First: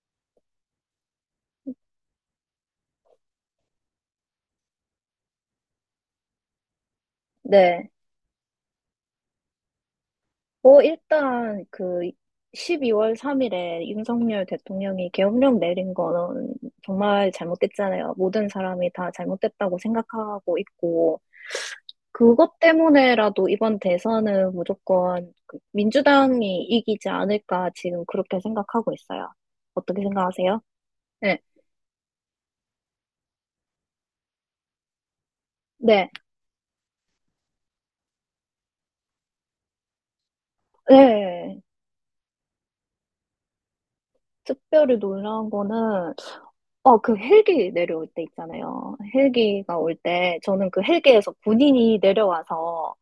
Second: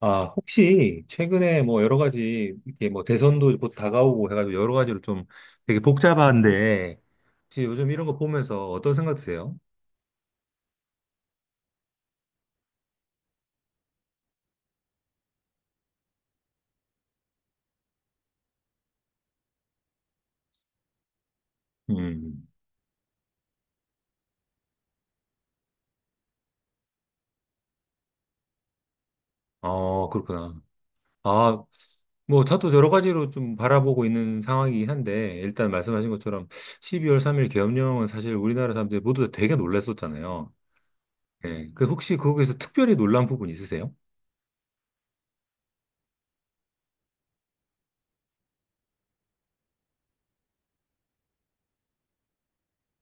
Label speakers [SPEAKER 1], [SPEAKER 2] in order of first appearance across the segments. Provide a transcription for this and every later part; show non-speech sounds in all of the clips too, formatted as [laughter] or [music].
[SPEAKER 1] 아, 혹시 최근에 뭐 여러 가지 이렇게 뭐 대선도 곧 다가오고 해가지고 여러 가지로 좀 되게 복잡한데 혹시 요즘
[SPEAKER 2] 네.
[SPEAKER 1] 이런 거 보면서 어떤 생각 드세요?
[SPEAKER 2] 뭐, 일단, 그, 12월 3일에 윤석열 대통령이 계엄령 내린 거는 정말 잘못됐잖아요. 모든 사람이 다 잘못됐다고 생각하고 있고,
[SPEAKER 1] 음,
[SPEAKER 2] 그것 때문에라도 이번 대선은 무조건 그 민주당이 이기지 않을까 지금 그렇게 생각하고 있어요. 어떻게
[SPEAKER 1] 아, 그렇구나.
[SPEAKER 2] 생각하세요? 네.
[SPEAKER 1] 아, 뭐 저도 여러 가지로 좀 바라보고 있는 상황이긴 한데 일단 말씀하신
[SPEAKER 2] 네.
[SPEAKER 1] 것처럼 12월 3일 계엄령은 사실 우리나라 사람들이 모두 다 되게 놀랐었잖아요.
[SPEAKER 2] 네.
[SPEAKER 1] 예. 그 혹시 거기에서 특별히 놀란 부분 있으세요?
[SPEAKER 2] 특별히 놀라운 거는 그 헬기 내려올 때 있잖아요. 헬기가 올 때, 저는 그 헬기에서 군인이 내려와서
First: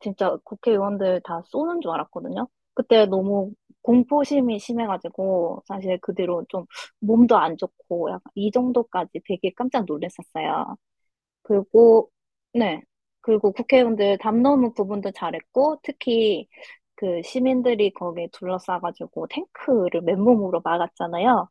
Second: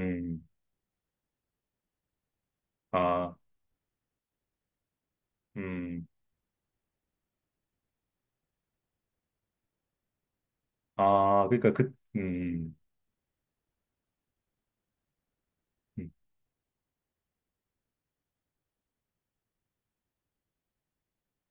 [SPEAKER 2] 진짜 국회의원들 다 쏘는 줄 알았거든요. 그때
[SPEAKER 1] 아,
[SPEAKER 2] 너무 공포심이 심해가지고, 사실
[SPEAKER 1] 음,
[SPEAKER 2] 그 뒤로 좀 몸도 안 좋고, 약간 이 정도까지 되게 깜짝 놀랐었어요.
[SPEAKER 1] 아, 그러니까 그,
[SPEAKER 2] 그리고, 네. 그리고 국회의원들 담 넘은 부분도 잘했고,
[SPEAKER 1] 음.
[SPEAKER 2] 특히 그 시민들이 거기에 둘러싸가지고 탱크를 맨몸으로 막았잖아요.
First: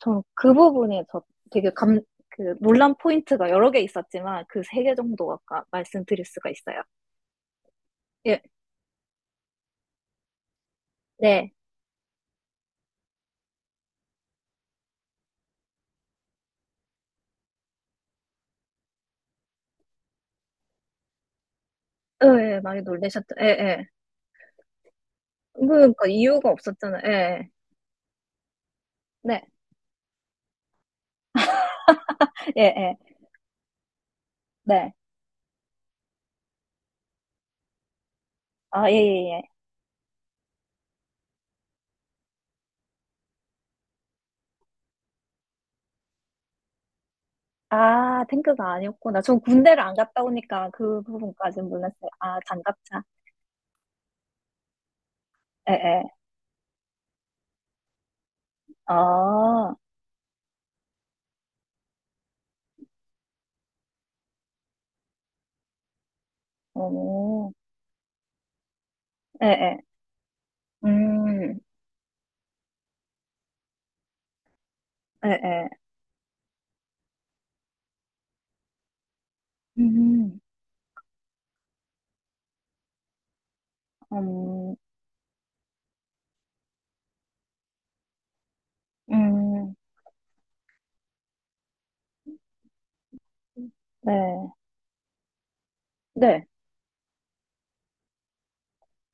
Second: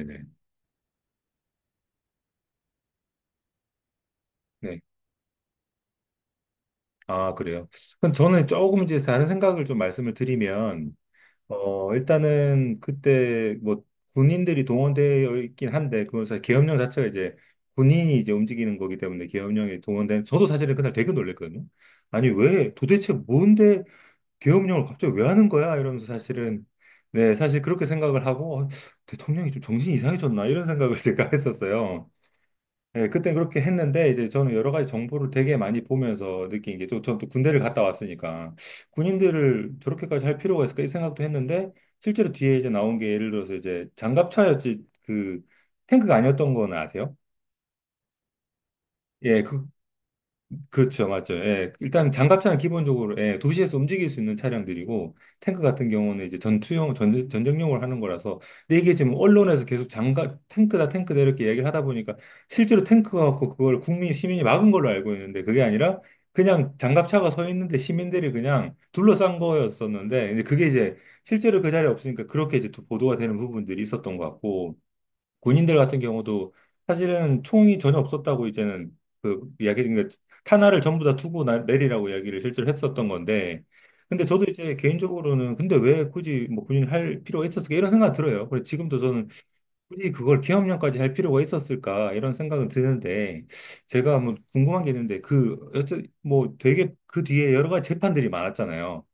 [SPEAKER 2] 전 그 부분에 저 되게 감, 그 논란 포인트가 여러 개 있었지만 그
[SPEAKER 1] 네.
[SPEAKER 2] 세 개 정도 아까 말씀드릴 수가 있어요.
[SPEAKER 1] 아, 그래요. 그럼
[SPEAKER 2] 예,
[SPEAKER 1] 저는 조금 이제 다른 생각을 좀 말씀을 드리면,
[SPEAKER 2] 네.
[SPEAKER 1] 어, 일단은 그때 뭐 군인들이 동원되어 있긴 한데, 그건 사실 계엄령 자체가 이제 군인이 이제 움직이는 거기 때문에 계엄령이 동원된, 저도 사실은 그날 되게 놀랬거든요.
[SPEAKER 2] 어,
[SPEAKER 1] 아니,
[SPEAKER 2] 예, 예,
[SPEAKER 1] 왜,
[SPEAKER 2] 많이
[SPEAKER 1] 도대체
[SPEAKER 2] 놀라셨죠? 예,
[SPEAKER 1] 뭔데
[SPEAKER 2] 예.
[SPEAKER 1] 계엄령을 갑자기 왜 하는 거야? 이러면서
[SPEAKER 2] 그러니까 이유가
[SPEAKER 1] 사실은,
[SPEAKER 2] 없었잖아요. 예,
[SPEAKER 1] 네,
[SPEAKER 2] 예.
[SPEAKER 1] 사실 그렇게 생각을 하고, 어,
[SPEAKER 2] 네,
[SPEAKER 1] 대통령이 좀 정신이 이상해졌나? 이런 생각을 [laughs] 제가 했었어요.
[SPEAKER 2] 예, 예.
[SPEAKER 1] 예, 그때 그렇게 했는데 이제 저는 여러 가지
[SPEAKER 2] 네.
[SPEAKER 1] 정보를 되게 많이 보면서 느낀 게 또 저는 또 군대를 갔다 왔으니까
[SPEAKER 2] 아, 예, 예, 예.
[SPEAKER 1] 군인들을 저렇게까지 할 필요가 있을까 이 생각도 했는데 실제로 뒤에 이제 나온 게 예를 들어서 이제 장갑차였지 그 탱크가 아니었던 거는 아세요?
[SPEAKER 2] 아, 탱크가 아니었구나. 전
[SPEAKER 1] 예, 그,
[SPEAKER 2] 군대를 안 갔다 오니까 그
[SPEAKER 1] 그렇죠, 맞죠.
[SPEAKER 2] 부분까지는
[SPEAKER 1] 예.
[SPEAKER 2] 몰랐어요.
[SPEAKER 1] 일단
[SPEAKER 2] 아,
[SPEAKER 1] 장갑차는
[SPEAKER 2] 장갑차.
[SPEAKER 1] 기본적으로 예, 도시에서 움직일 수 있는 차량들이고 탱크
[SPEAKER 2] 예,
[SPEAKER 1] 같은
[SPEAKER 2] 예.
[SPEAKER 1] 경우는 이제 전투용 전쟁용을 하는 거라서 근데 이게 지금 언론에서
[SPEAKER 2] 아,
[SPEAKER 1] 계속 장갑 탱크다 탱크다 이렇게 얘기를 하다 보니까 실제로 탱크가 갖고 그걸 국민 시민이 막은 걸로 알고 있는데 그게 아니라 그냥 장갑차가 서
[SPEAKER 2] 오.
[SPEAKER 1] 있는데 시민들이 그냥 둘러싼
[SPEAKER 2] 예, 예.
[SPEAKER 1] 거였었는데 이제 그게 이제
[SPEAKER 2] 음,
[SPEAKER 1] 실제로 그 자리에 없으니까 그렇게 이제 또 보도가 되는 부분들이 있었던 것 같고
[SPEAKER 2] 예, 예.
[SPEAKER 1] 군인들 같은 경우도 사실은 총이 전혀 없었다고 이제는 그 이야기, 그러니까
[SPEAKER 2] 음,
[SPEAKER 1] 탄화를 전부 다 투고 내리라고 이야기를 실제로 했었던 건데, 근데 저도 이제
[SPEAKER 2] 음,
[SPEAKER 1] 개인적으로는 근데 왜 굳이 뭐 군인을 할 필요가 있었을까 이런 생각 들어요. 그래 지금도 저는
[SPEAKER 2] 음.
[SPEAKER 1] 굳이 그걸 기업령까지 할 필요가 있었을까 이런 생각은 드는데 제가 뭐
[SPEAKER 2] 네.
[SPEAKER 1] 궁금한 게 있는데 그 여튼
[SPEAKER 2] 네.
[SPEAKER 1] 뭐 되게 그 뒤에 여러 가지 재판들이 많았잖아요.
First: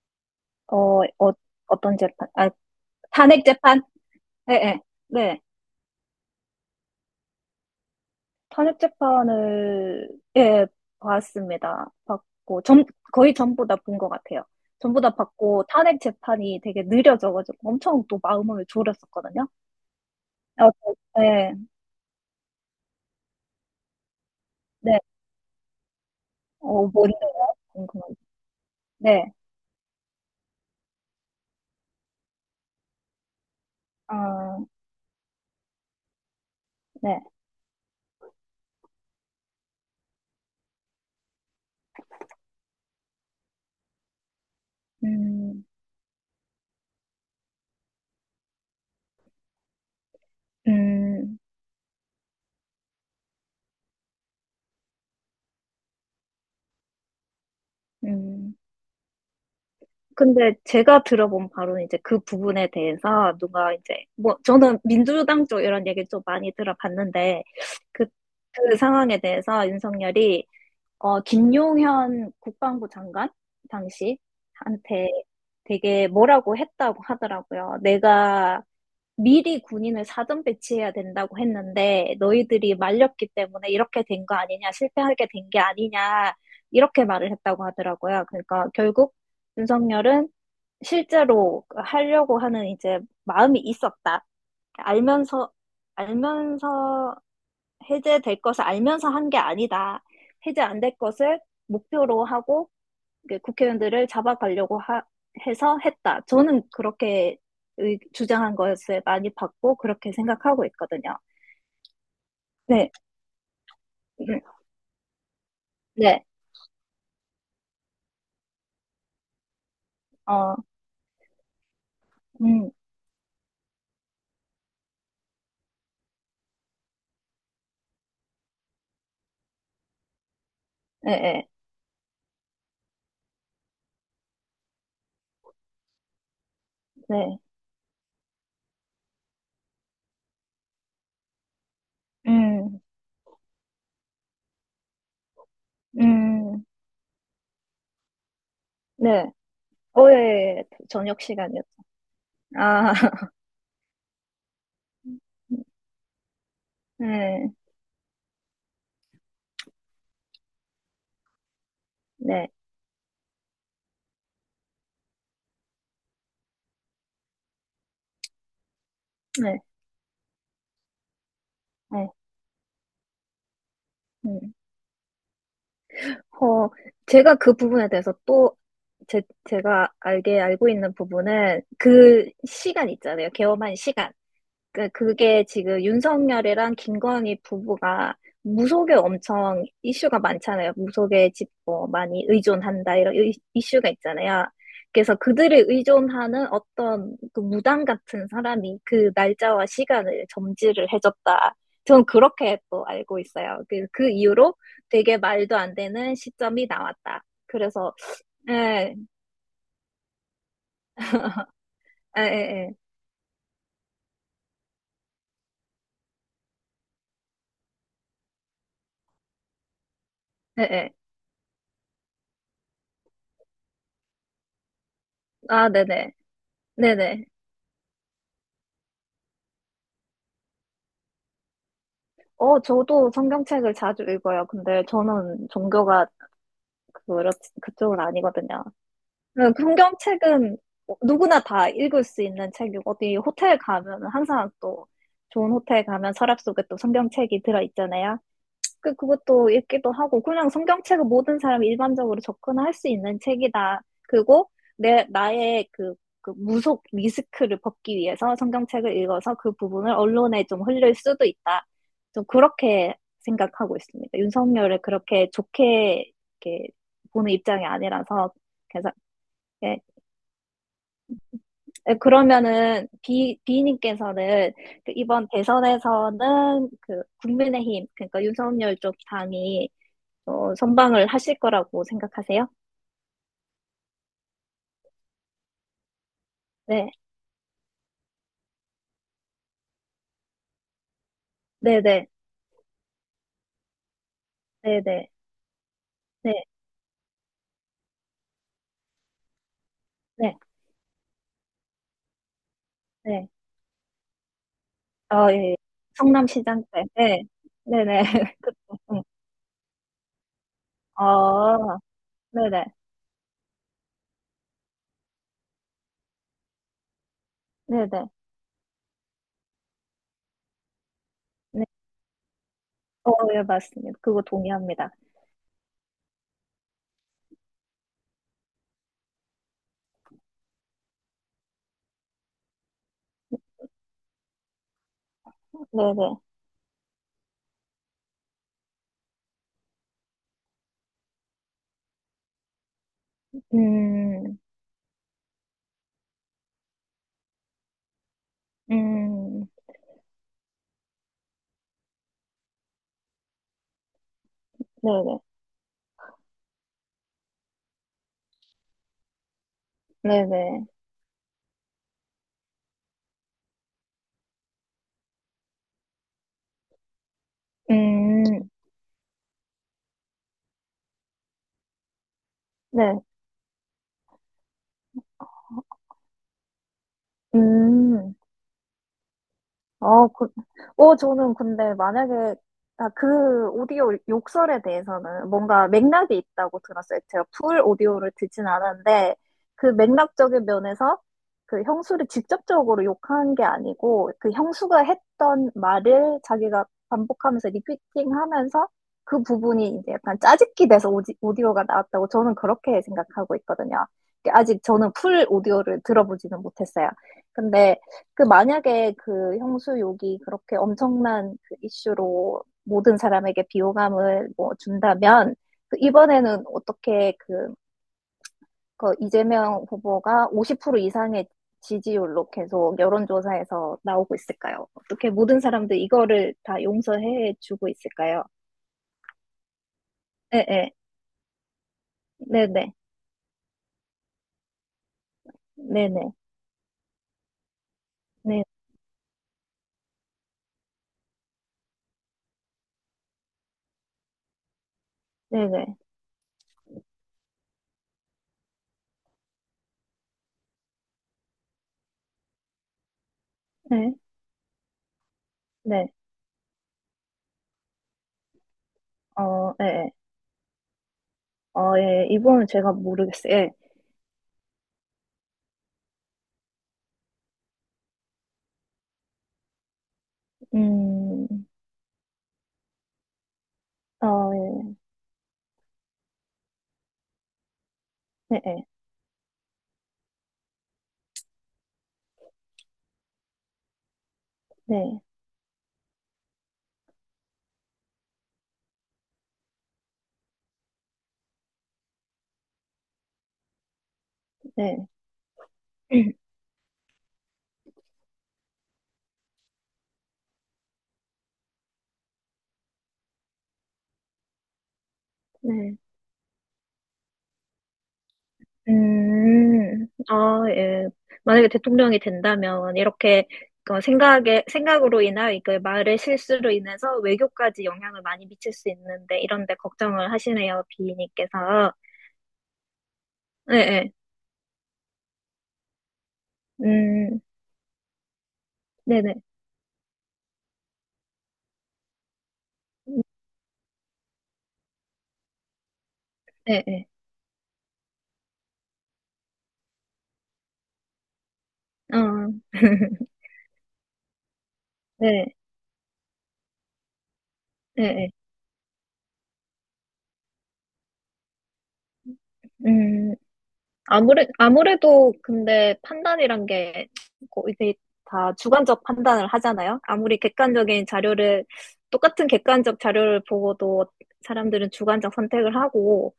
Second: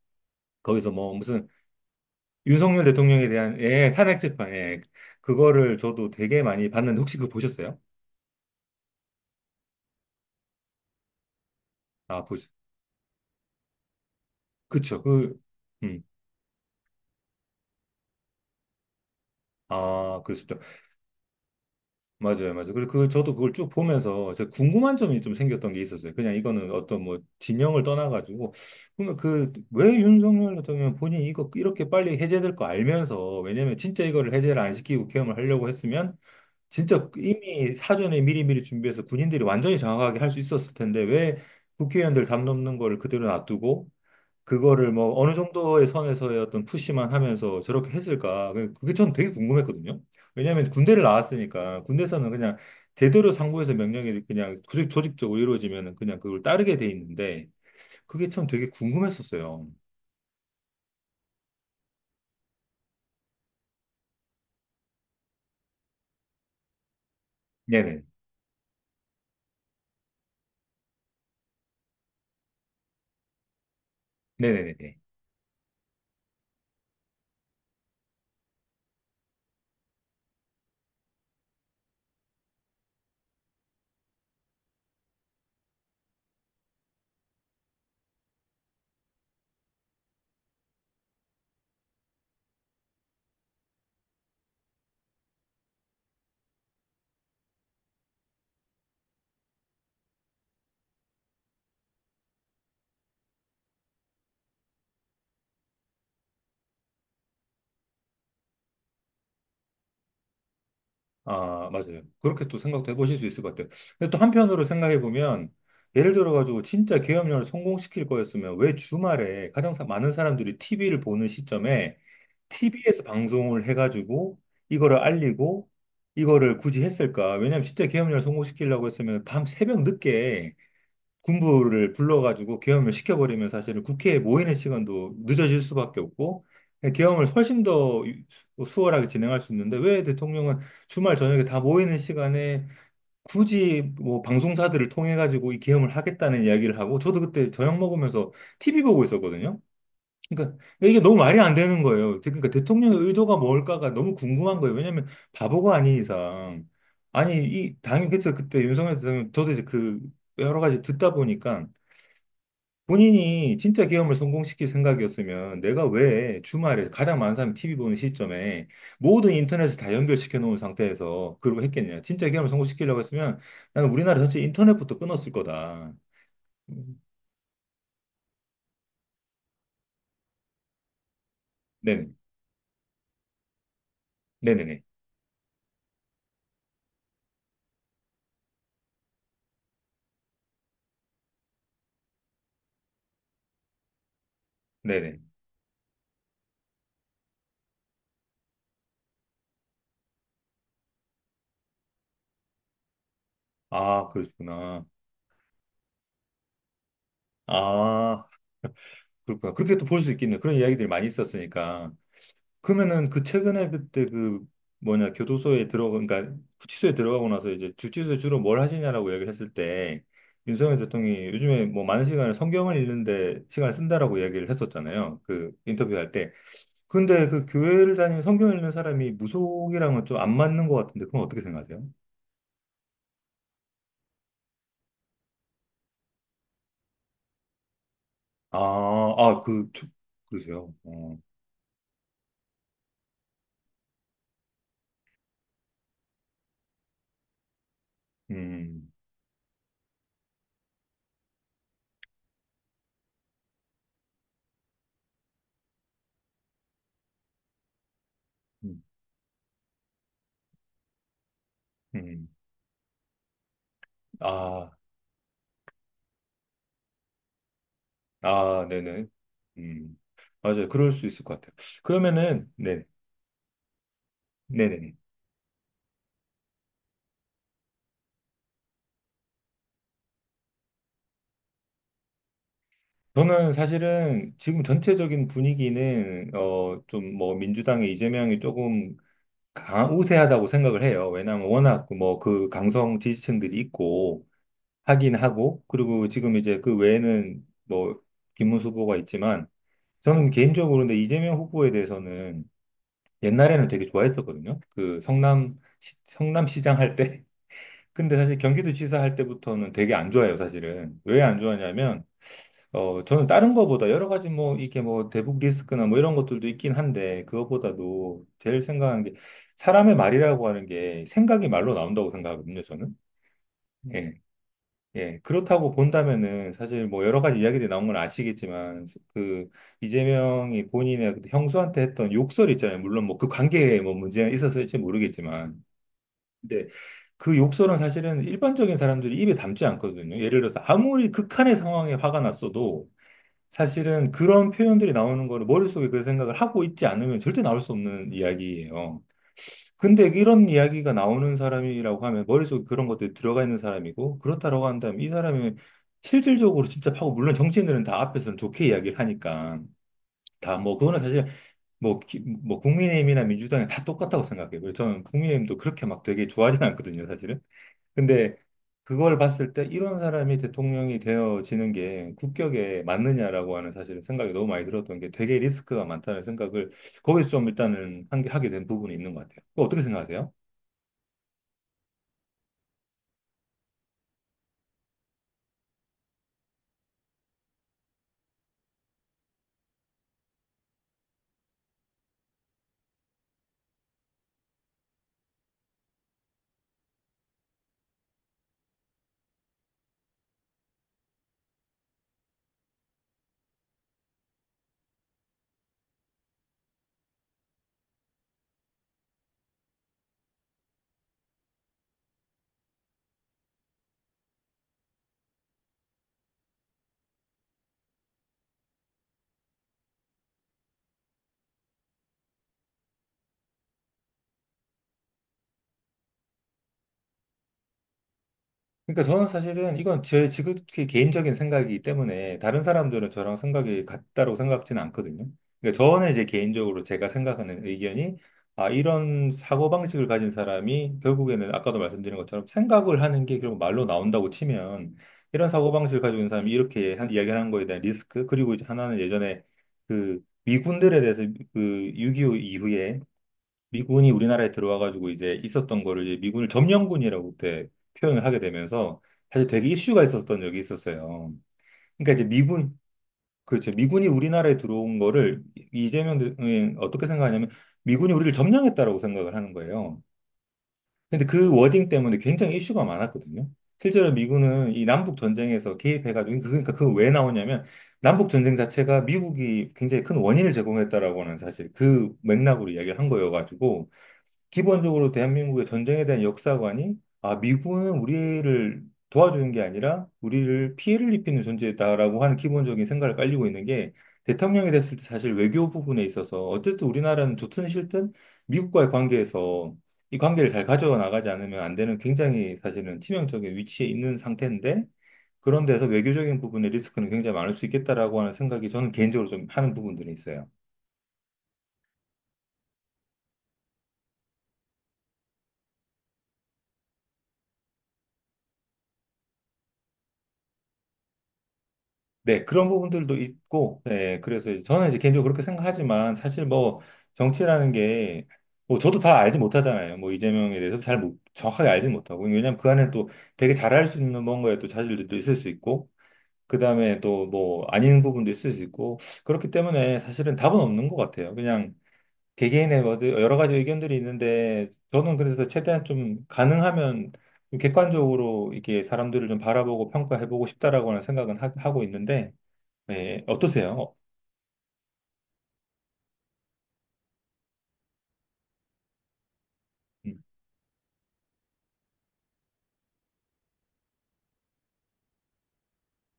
[SPEAKER 1] 거기서
[SPEAKER 2] 어,
[SPEAKER 1] 뭐
[SPEAKER 2] 어,
[SPEAKER 1] 무슨
[SPEAKER 2] 어떤 재판? 아,
[SPEAKER 1] 윤석열 대통령에
[SPEAKER 2] 탄핵
[SPEAKER 1] 대한
[SPEAKER 2] 재판?
[SPEAKER 1] 예 탄핵 재판
[SPEAKER 2] 예, 예.
[SPEAKER 1] 예
[SPEAKER 2] 네.
[SPEAKER 1] 그거를 저도 되게 많이 봤는데 혹시 그거 보셨어요?
[SPEAKER 2] 탄핵 재판을, 예, 봤습니다.
[SPEAKER 1] 아, 보,
[SPEAKER 2] 봤고, 전, 거의 전부 다 본 것 같아요. 전부
[SPEAKER 1] 그쵸.
[SPEAKER 2] 다
[SPEAKER 1] 그,
[SPEAKER 2] 봤고, 탄핵
[SPEAKER 1] 음.
[SPEAKER 2] 재판이 되게 느려져가지고 엄청 또 마음을 졸였었거든요.
[SPEAKER 1] 아, 그렇죠.
[SPEAKER 2] 저- 네,
[SPEAKER 1] 맞아요, 맞아요. 그래서 그, 저도 그걸 쭉 보면서 제가 궁금한
[SPEAKER 2] 네.
[SPEAKER 1] 점이 좀 생겼던 게 있었어요. 그냥 이거는 어떤 뭐
[SPEAKER 2] 뭔데요?
[SPEAKER 1] 진영을
[SPEAKER 2] 궁금한.
[SPEAKER 1] 떠나가지고. 그러면
[SPEAKER 2] 네.
[SPEAKER 1] 그, 왜 윤석열 대통령 본인이 이거 이렇게 빨리 해제될 거 알면서, 왜냐면 진짜 이거를
[SPEAKER 2] 아,
[SPEAKER 1] 해제를 안 시키고 계엄을 하려고 했으면, 진짜
[SPEAKER 2] 네.
[SPEAKER 1] 이미 사전에 미리미리 준비해서 군인들이 완전히 장악하게 할 수 있었을 텐데, 왜 국회의원들 담 넘는 거를 그대로 놔두고, 그거를 뭐 어느
[SPEAKER 2] 음,
[SPEAKER 1] 정도의 선에서의 어떤 푸시만 하면서 저렇게 했을까? 그게 전 되게 궁금했거든요. 왜냐하면 군대를
[SPEAKER 2] 음,
[SPEAKER 1] 나왔으니까 군대에서는 그냥 제대로 상부에서 명령이 그냥 조직적으로 이루어지면 그냥 그걸 따르게 돼 있는데 그게 참
[SPEAKER 2] 음.
[SPEAKER 1] 되게 궁금했었어요.
[SPEAKER 2] 근데 제가 들어본 바로는 이제 그 부분에 대해서 누가 이제 뭐 저는 민주당 쪽 이런 얘기 좀 많이 들어봤는데
[SPEAKER 1] 네네.
[SPEAKER 2] 그, 그 상황에 대해서 윤석열이 김용현 국방부 장관 당시
[SPEAKER 1] 네네네.
[SPEAKER 2] 한테 되게 뭐라고 했다고 하더라고요. 내가 미리 군인을 사전 배치해야 된다고 했는데 너희들이 말렸기 때문에 이렇게 된 거 아니냐, 실패하게 된 게 아니냐 이렇게 말을 했다고 하더라고요. 그러니까 결국 윤석열은 실제로 하려고 하는 이제 마음이 있었다. 알면서, 알면서 해제될 것을 알면서 한 게 아니다. 해제 안 될 것을 목표로 하고 이게 국회의원들을 잡아가려고 하- 해서 했다. 저는 그렇게 의- 주장한 것을 많이 봤고, 그렇게 생각하고 있거든요.
[SPEAKER 1] 아, 맞아요. 그렇게 또 생각도
[SPEAKER 2] 네,
[SPEAKER 1] 해보실 수 있을 것 같아요. 근데 또
[SPEAKER 2] 음,
[SPEAKER 1] 한편으로 생각해보면 예를
[SPEAKER 2] 네,
[SPEAKER 1] 들어가지고 진짜 계엄령을 성공시킬 거였으면 왜 주말에 가장 많은
[SPEAKER 2] 어,
[SPEAKER 1] 사람들이 TV를 보는 시점에
[SPEAKER 2] 음,
[SPEAKER 1] TV에서 방송을 해가지고 이거를 알리고 이거를 굳이 했을까? 왜냐면 진짜 계엄령을 성공시키려고 했으면 밤 새벽 늦게
[SPEAKER 2] 네, 네,
[SPEAKER 1] 군부를 불러가지고 계엄을 시켜버리면 사실은 국회에 모이는 시간도 늦어질 수밖에 없고 계엄을
[SPEAKER 2] 네,
[SPEAKER 1] 훨씬 더 수월하게 진행할 수 있는데 왜 대통령은 주말 저녁에 다 모이는 시간에
[SPEAKER 2] 음,
[SPEAKER 1] 굳이 뭐 방송사들을 통해 가지고 이 계엄을 하겠다는
[SPEAKER 2] 음,
[SPEAKER 1] 이야기를 하고 저도 그때 저녁 먹으면서 TV 보고
[SPEAKER 2] 네.
[SPEAKER 1] 있었거든요.
[SPEAKER 2] 어, 예,
[SPEAKER 1] 그러니까
[SPEAKER 2] 예. 예.
[SPEAKER 1] 이게 너무
[SPEAKER 2] 저녁
[SPEAKER 1] 말이 안
[SPEAKER 2] 시간이었죠.
[SPEAKER 1] 되는 거예요. 그러니까
[SPEAKER 2] 아.
[SPEAKER 1] 대통령의
[SPEAKER 2] [laughs]
[SPEAKER 1] 의도가 뭘까가 너무 궁금한 거예요. 왜냐하면 바보가 아닌 이상 아니
[SPEAKER 2] 네,
[SPEAKER 1] 이 당연히 그래서 그때 윤석열 대통령 저도 이제 그 여러 가지 듣다 보니까
[SPEAKER 2] 네,
[SPEAKER 1] 본인이 진짜 계엄을 성공시킬 생각이었으면 내가 왜 주말에 가장 많은 사람이 TV 보는 시점에 모든
[SPEAKER 2] 네,
[SPEAKER 1] 인터넷을 다 연결시켜 놓은 상태에서 그러고 했겠냐.
[SPEAKER 2] 네,
[SPEAKER 1] 진짜 계엄을 성공시키려고 했으면 나는 우리나라 전체
[SPEAKER 2] 음.
[SPEAKER 1] 인터넷부터 끊었을 거다.
[SPEAKER 2] 어,
[SPEAKER 1] 음,
[SPEAKER 2] 제가 그 부분에 대해서 또 제, 제가 알게 알고 있는 부분은
[SPEAKER 1] 네네.
[SPEAKER 2] 그 시간 있잖아요. 개엄한 시간.
[SPEAKER 1] 네네네.
[SPEAKER 2] 그게 지금 윤석열이랑 김건희 부부가 무속에 엄청 이슈가 많잖아요. 무속에 집, 뭐, 많이 의존한다, 이런 이- 이슈가 있잖아요. 그래서
[SPEAKER 1] 네네.
[SPEAKER 2] 그들을 의존하는 어떤 그 무당 같은 사람이 그 날짜와 시간을 점지를 해줬다. 저는 그렇게 또 알고 있어요. 그,
[SPEAKER 1] 아,
[SPEAKER 2] 그 이후로
[SPEAKER 1] 그러시구나.
[SPEAKER 2] 되게 말도 안 되는 시점이 나왔다. 그래서,
[SPEAKER 1] 아,
[SPEAKER 2] 예,
[SPEAKER 1] 그럴까. 그렇게 또 볼 수 있겠네. 그런 이야기들이 많이
[SPEAKER 2] [laughs]
[SPEAKER 1] 있었으니까.
[SPEAKER 2] 예, 예,
[SPEAKER 1] 그러면은 그 최근에 그때 그 뭐냐, 교도소에 들어가, 그러니까 구치소에 들어가고 나서 이제 주치소에 주로 뭘 하시냐라고 이야기를 했을 때
[SPEAKER 2] 예, 예.
[SPEAKER 1] 윤석열
[SPEAKER 2] 예.
[SPEAKER 1] 대통령이 요즘에 뭐 많은 시간을 성경을 읽는데 시간을 쓴다라고 이야기를 했었잖아요. 그
[SPEAKER 2] 아, 네네.
[SPEAKER 1] 인터뷰할 때.
[SPEAKER 2] 네네.
[SPEAKER 1] 근데 그 교회를 다니는 성경을 읽는 사람이 무속이랑은 좀 안 맞는 것 같은데 그건 어떻게 생각하세요?
[SPEAKER 2] 저도 성경책을 자주 읽어요. 근데 저는 종교가 그렇, 그쪽은
[SPEAKER 1] 아,
[SPEAKER 2] 아니거든요. 네,
[SPEAKER 1] 그,
[SPEAKER 2] 성경책은
[SPEAKER 1] 그러세요. 어,
[SPEAKER 2] 누구나 다 읽을 수 있는 책이고, 어디 호텔 가면 은 항상 또 좋은 호텔 가면 서랍 속에 또 성경책이 들어있잖아요.
[SPEAKER 1] 음,
[SPEAKER 2] 그것도 읽기도 하고, 그냥 성경책은 모든 사람이 일반적으로 접근할 수 있는 책이다. 그리고 나의 그, 그 무속 리스크를 벗기 위해서
[SPEAKER 1] 음,
[SPEAKER 2] 성경책을 읽어서 그 부분을 언론에 좀 흘릴 수도 있다. 좀
[SPEAKER 1] 음.
[SPEAKER 2] 그렇게 생각하고 있습니다.
[SPEAKER 1] 아,
[SPEAKER 2] 윤석열을 그렇게 좋게 이렇게 보는 입장이 아니라서,
[SPEAKER 1] 아,
[SPEAKER 2] 그래서,
[SPEAKER 1] 네네.
[SPEAKER 2] 예.
[SPEAKER 1] 음, 맞아요. 그럴 수 있을 것 같아요.
[SPEAKER 2] 예,
[SPEAKER 1] 그러면은, 네,
[SPEAKER 2] 그러면은 비 비님께서는 그
[SPEAKER 1] 네네네.
[SPEAKER 2] 이번 대선에서는 그 국민의힘 그러니까 윤석열 쪽 당이 선방을 하실 거라고 생각하세요?
[SPEAKER 1] 저는 사실은 지금 전체적인 분위기는, 어,
[SPEAKER 2] 네,
[SPEAKER 1] 좀 뭐, 민주당의 이재명이 조금 우세하다고 생각을 해요. 왜냐하면
[SPEAKER 2] 네,
[SPEAKER 1] 워낙
[SPEAKER 2] 네,
[SPEAKER 1] 뭐, 그 강성 지지층들이 있고,
[SPEAKER 2] 네, 네,
[SPEAKER 1] 하긴 하고, 그리고
[SPEAKER 2] 네,
[SPEAKER 1] 지금 이제 그 외에는 뭐, 김문수 후보가 있지만, 저는
[SPEAKER 2] 네,
[SPEAKER 1] 개인적으로 근데 이재명 후보에 대해서는
[SPEAKER 2] 네.
[SPEAKER 1] 옛날에는 되게 좋아했었거든요. 그
[SPEAKER 2] 어, 예, 예.
[SPEAKER 1] 성남,
[SPEAKER 2] 성남시장
[SPEAKER 1] 성남시장
[SPEAKER 2] 때,
[SPEAKER 1] 할 때.
[SPEAKER 2] 네, 네, 네,
[SPEAKER 1] 근데
[SPEAKER 2] [laughs]
[SPEAKER 1] 사실
[SPEAKER 2] 그쵸.
[SPEAKER 1] 경기도지사
[SPEAKER 2] 응.
[SPEAKER 1] 할 때부터는 되게 안 좋아요, 사실은. 왜 안
[SPEAKER 2] 어,
[SPEAKER 1] 좋아하냐면,
[SPEAKER 2] 네, 네,
[SPEAKER 1] 어, 저는 다른 거보다 여러 가지 뭐, 이게 뭐, 대북 리스크나 뭐 이런 것들도 있긴 한데,
[SPEAKER 2] 네, 네,
[SPEAKER 1] 그거보다도 제일 생각하는 게, 사람의 말이라고 하는 게 생각이
[SPEAKER 2] 네.
[SPEAKER 1] 말로 나온다고 생각하거든요, 저는.
[SPEAKER 2] 어, 예, 맞습니다.
[SPEAKER 1] 예.
[SPEAKER 2] 그거 동의합니다.
[SPEAKER 1] 예. 그렇다고 본다면은, 사실 뭐, 여러 가지 이야기들이 나온 건 아시겠지만, 그, 이재명이 본인의 그 형수한테 했던 욕설 있잖아요. 물론 뭐, 그 관계에 뭐, 문제가 있었을지 모르겠지만.
[SPEAKER 2] 네, 네,
[SPEAKER 1] 근데 그 욕설은 사실은 일반적인 사람들이 입에 담지 않거든요. 예를 들어서 아무리 극한의 상황에 화가 났어도 사실은
[SPEAKER 2] 음,
[SPEAKER 1] 그런 표현들이 나오는 거를 머릿속에 그 생각을 하고 있지 않으면 절대 나올 수 없는 이야기예요.
[SPEAKER 2] 음,
[SPEAKER 1] 근데 이런 이야기가 나오는 사람이라고 하면 머릿속에 그런 것들이 들어가 있는 사람이고 그렇다라고 한다면 이
[SPEAKER 2] 네,
[SPEAKER 1] 사람이 실질적으로 진짜 하고 물론 정치인들은 다 앞에서는 좋게 이야기를 하니까
[SPEAKER 2] 네, 네,
[SPEAKER 1] 다
[SPEAKER 2] 네,
[SPEAKER 1] 뭐 그거는 사실 뭐, 뭐 국민의힘이나 민주당이 다 똑같다고 생각해요. 그래서 저는 국민의힘도 그렇게 막 되게 좋아하진 않거든요, 사실은. 근데
[SPEAKER 2] 음,
[SPEAKER 1] 그걸 봤을 때 이런 사람이 대통령이 되어지는 게 국격에
[SPEAKER 2] 네,
[SPEAKER 1] 맞느냐라고 하는 사실은 생각이 너무 많이 들었던 게 되게 리스크가 많다는 생각을 거기서 좀 일단은
[SPEAKER 2] 음.
[SPEAKER 1] 한 게 하게 된 부분이 있는 것 같아요. 그거 어떻게
[SPEAKER 2] 어, 그,
[SPEAKER 1] 생각하세요?
[SPEAKER 2] 저는 근데 만약에, 아, 그 오디오 욕설에 대해서는 뭔가 맥락이 있다고 들었어요. 제가 풀 오디오를 듣진 않았는데, 그 맥락적인 면에서 그 형수를 직접적으로 욕한 게 아니고, 그 형수가 했던 말을 자기가 반복하면서 리피팅 하면서 그 부분이 이제 약간 짜깁기 돼서 오디오가 나왔다고 저는 그렇게 생각하고 있거든요. 아직 저는 풀 오디오를 들어보지는 못했어요. 근데 그 만약에 그 형수욕이 그렇게 엄청난 그 이슈로 모든 사람에게 비호감을 뭐 준다면 그 이번에는 어떻게 그, 그 이재명 후보가 50% 이상의 지지율로 계속 여론조사에서 나오고 있을까요? 어떻게 모든 사람들 이거를 다 용서해 주고 있을까요?
[SPEAKER 1] 그러니까 저는 사실은 이건 제
[SPEAKER 2] 네,
[SPEAKER 1] 지극히 개인적인 생각이기 때문에
[SPEAKER 2] 네,
[SPEAKER 1] 다른
[SPEAKER 2] 네,
[SPEAKER 1] 사람들은 저랑 생각이 같다고 생각지는 않거든요. 그러니까
[SPEAKER 2] 네, 네,
[SPEAKER 1] 저는
[SPEAKER 2] 네,
[SPEAKER 1] 이제 개인적으로 제가 생각하는 의견이 아, 이런 사고방식을 가진 사람이 결국에는 아까도 말씀드린 것처럼 생각을 하는 게 결국 말로 나온다고 치면
[SPEAKER 2] 네,
[SPEAKER 1] 이런
[SPEAKER 2] 네, 네,
[SPEAKER 1] 사고방식을 가지고 있는 사람이 이렇게 이야기를 한 거에 대한 리스크 그리고 이제 하나는 예전에 그 미군들에 대해서 그6.25 이후에
[SPEAKER 2] 네,
[SPEAKER 1] 미군이 우리나라에 들어와가지고 이제 있었던
[SPEAKER 2] 네,
[SPEAKER 1] 거를 이제 미군을 점령군이라고 그때 표현을 하게 되면서 사실
[SPEAKER 2] 어, 네,
[SPEAKER 1] 되게
[SPEAKER 2] 네.
[SPEAKER 1] 이슈가 있었던 적이 있었어요.
[SPEAKER 2] 어, 예, 예.
[SPEAKER 1] 그러니까 이제
[SPEAKER 2] 이번은 제가
[SPEAKER 1] 미군,
[SPEAKER 2] 모르겠어요. 예,
[SPEAKER 1] 그렇죠. 미군이 우리나라에 들어온 거를 이재명 대통령이 어떻게 생각하냐면 미군이 우리를 점령했다라고 생각을 하는 거예요. 근데
[SPEAKER 2] 음,
[SPEAKER 1] 그 워딩 때문에 굉장히 이슈가 많았거든요. 실제로
[SPEAKER 2] 어,
[SPEAKER 1] 미군은
[SPEAKER 2] 예,
[SPEAKER 1] 이 남북 전쟁에서 개입해가지고 그러니까 그거 왜 나오냐면 남북
[SPEAKER 2] 네,
[SPEAKER 1] 전쟁
[SPEAKER 2] 네,
[SPEAKER 1] 자체가 미국이 굉장히 큰 원인을 제공했다라고 하는 사실 그 맥락으로 이야기를 한 거여가지고
[SPEAKER 2] 네.
[SPEAKER 1] 기본적으로 대한민국의 전쟁에 대한 역사관이 아, 미군은 우리를 도와주는 게 아니라 우리를 피해를 입히는 존재다라고 하는 기본적인 생각을 깔리고 있는 게 대통령이
[SPEAKER 2] 네.
[SPEAKER 1] 됐을 때 사실 외교 부분에
[SPEAKER 2] [clears throat]
[SPEAKER 1] 있어서 어쨌든 우리나라는 좋든 싫든 미국과의 관계에서 이 관계를 잘 가져나가지 않으면 안 되는 굉장히 사실은 치명적인 위치에 있는 상태인데 그런
[SPEAKER 2] 네.
[SPEAKER 1] 데서 외교적인 부분의 리스크는 굉장히 많을 수 있겠다라고 하는 생각이 저는 개인적으로 좀 하는 부분들이
[SPEAKER 2] 아,
[SPEAKER 1] 있어요.
[SPEAKER 2] 예. 만약에 대통령이 된다면, 이렇게, 생각으로 인하그 말의 실수로 인해서 외교까지 영향을 많이 미칠 수 있는데, 이런데 걱정을 하시네요, 비님께서.
[SPEAKER 1] 네, 그런 부분들도
[SPEAKER 2] 네,
[SPEAKER 1] 있고,
[SPEAKER 2] 네.
[SPEAKER 1] 네 그래서 이제 저는 이제 개인적으로 그렇게 생각하지만, 사실 뭐,
[SPEAKER 2] 음,
[SPEAKER 1] 정치라는 게, 뭐, 저도 다
[SPEAKER 2] 네네.
[SPEAKER 1] 알지 못하잖아요. 뭐, 이재명에 대해서 잘 정확하게 알지 못하고, 왜냐면 그 안에 또 되게 잘할 수 있는 뭔가에 또 자질들도 있을 수 있고, 그
[SPEAKER 2] 네, 네.
[SPEAKER 1] 다음에 또 뭐, 아닌 부분도 있을 수 있고, 그렇기 때문에 사실은 답은 없는 것 같아요. 그냥
[SPEAKER 2] 음. 네. 예. 어,
[SPEAKER 1] 개개인의 뭐
[SPEAKER 2] [laughs]
[SPEAKER 1] 여러 가지 의견들이 있는데, 저는
[SPEAKER 2] 네,
[SPEAKER 1] 그래서 최대한 좀 가능하면 좀
[SPEAKER 2] 네, 네.
[SPEAKER 1] 객관적으로 이게 사람들을 좀 바라보고 평가해보고 싶다라고는 생각은 하고 있는데,
[SPEAKER 2] 음.
[SPEAKER 1] 네, 어떠세요? 어,
[SPEAKER 2] 아무래도 근데 판단이란 게 고- 이게 다 주관적 판단을 하잖아요. 아무리
[SPEAKER 1] 음.
[SPEAKER 2] 객관적인 자료를, 똑같은 객관적 자료를 보고도 사람들은 주관적 선택을 하고,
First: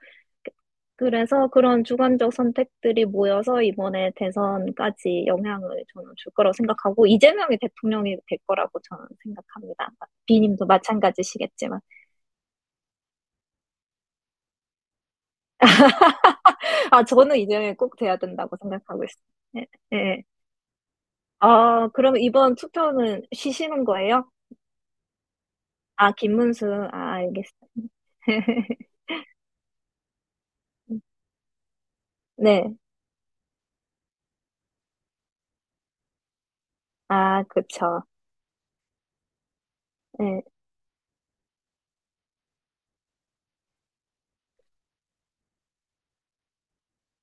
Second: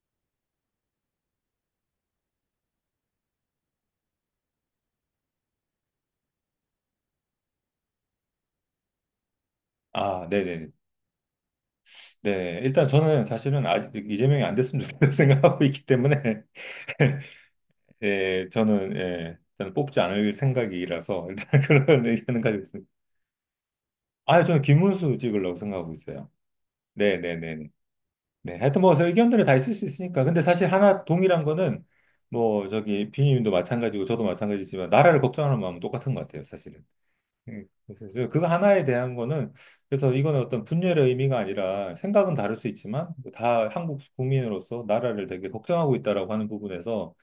[SPEAKER 2] 그래서 그런 주관적 선택들이 모여서 이번에 대선까지 영향을 저는 줄 거라고 생각하고, 이재명이 대통령이 될 거라고 저는 생각합니다.
[SPEAKER 1] 아,
[SPEAKER 2] 비님도
[SPEAKER 1] 네네.
[SPEAKER 2] 마찬가지시겠지만.
[SPEAKER 1] 네, 일단 저는 사실은 아직 이재명이 안 됐으면 좋겠다고 [laughs] 생각하고 있기 때문에,
[SPEAKER 2] [laughs] 아, 저는 이재명이 꼭
[SPEAKER 1] [laughs]
[SPEAKER 2] 돼야
[SPEAKER 1] 예,
[SPEAKER 2] 된다고
[SPEAKER 1] 저는,
[SPEAKER 2] 생각하고
[SPEAKER 1] 예, 일단
[SPEAKER 2] 있습니다. 예,
[SPEAKER 1] 뽑지
[SPEAKER 2] 예.
[SPEAKER 1] 않을 생각이라서, 일단 [laughs]
[SPEAKER 2] 아,
[SPEAKER 1] 그런
[SPEAKER 2] 그럼
[SPEAKER 1] 의견은
[SPEAKER 2] 이번
[SPEAKER 1] 가지고 있습니다.
[SPEAKER 2] 투표는 쉬시는 거예요?
[SPEAKER 1] 아, 저는 김문수 찍으려고 생각하고
[SPEAKER 2] 아,
[SPEAKER 1] 있어요.
[SPEAKER 2] 김문수. 아,
[SPEAKER 1] 네네네. 네, 네, 네.
[SPEAKER 2] 알겠어요.
[SPEAKER 1] 네, 하여튼
[SPEAKER 2] [laughs]
[SPEAKER 1] 뭐, 의견들이 다 있을 수 있으니까. 근데 사실 하나 동일한 거는, 뭐,
[SPEAKER 2] 네.
[SPEAKER 1] 저기, 비님도 마찬가지고, 저도 마찬가지지만, 나라를 걱정하는 마음은 똑같은 것 같아요, 사실은.
[SPEAKER 2] 아, 그쵸.
[SPEAKER 1] 그래서 이제 그거 하나에 대한 거는 그래서 이거는
[SPEAKER 2] 네.
[SPEAKER 1] 어떤 분열의 의미가 아니라 생각은 다를 수 있지만 뭐 다 한국 국민으로서 나라를 되게 걱정하고 있다라고 하는 부분에서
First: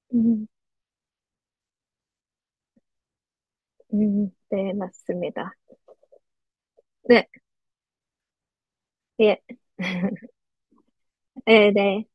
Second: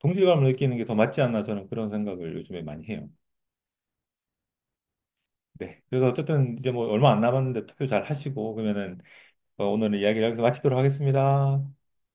[SPEAKER 1] 동질감을
[SPEAKER 2] 음,
[SPEAKER 1] 느끼는 게 더 맞지 않나 저는 그런 생각을 요즘에 많이 해요.
[SPEAKER 2] 네, 맞습니다.
[SPEAKER 1] 네. 그래서 어쨌든 이제 뭐 얼마 안
[SPEAKER 2] 네,
[SPEAKER 1] 남았는데 투표 잘 하시고 그러면은
[SPEAKER 2] 예.
[SPEAKER 1] 어, 오늘은 이야기를
[SPEAKER 2] [laughs]
[SPEAKER 1] 여기서 마치도록 하겠습니다.
[SPEAKER 2] 네, 네.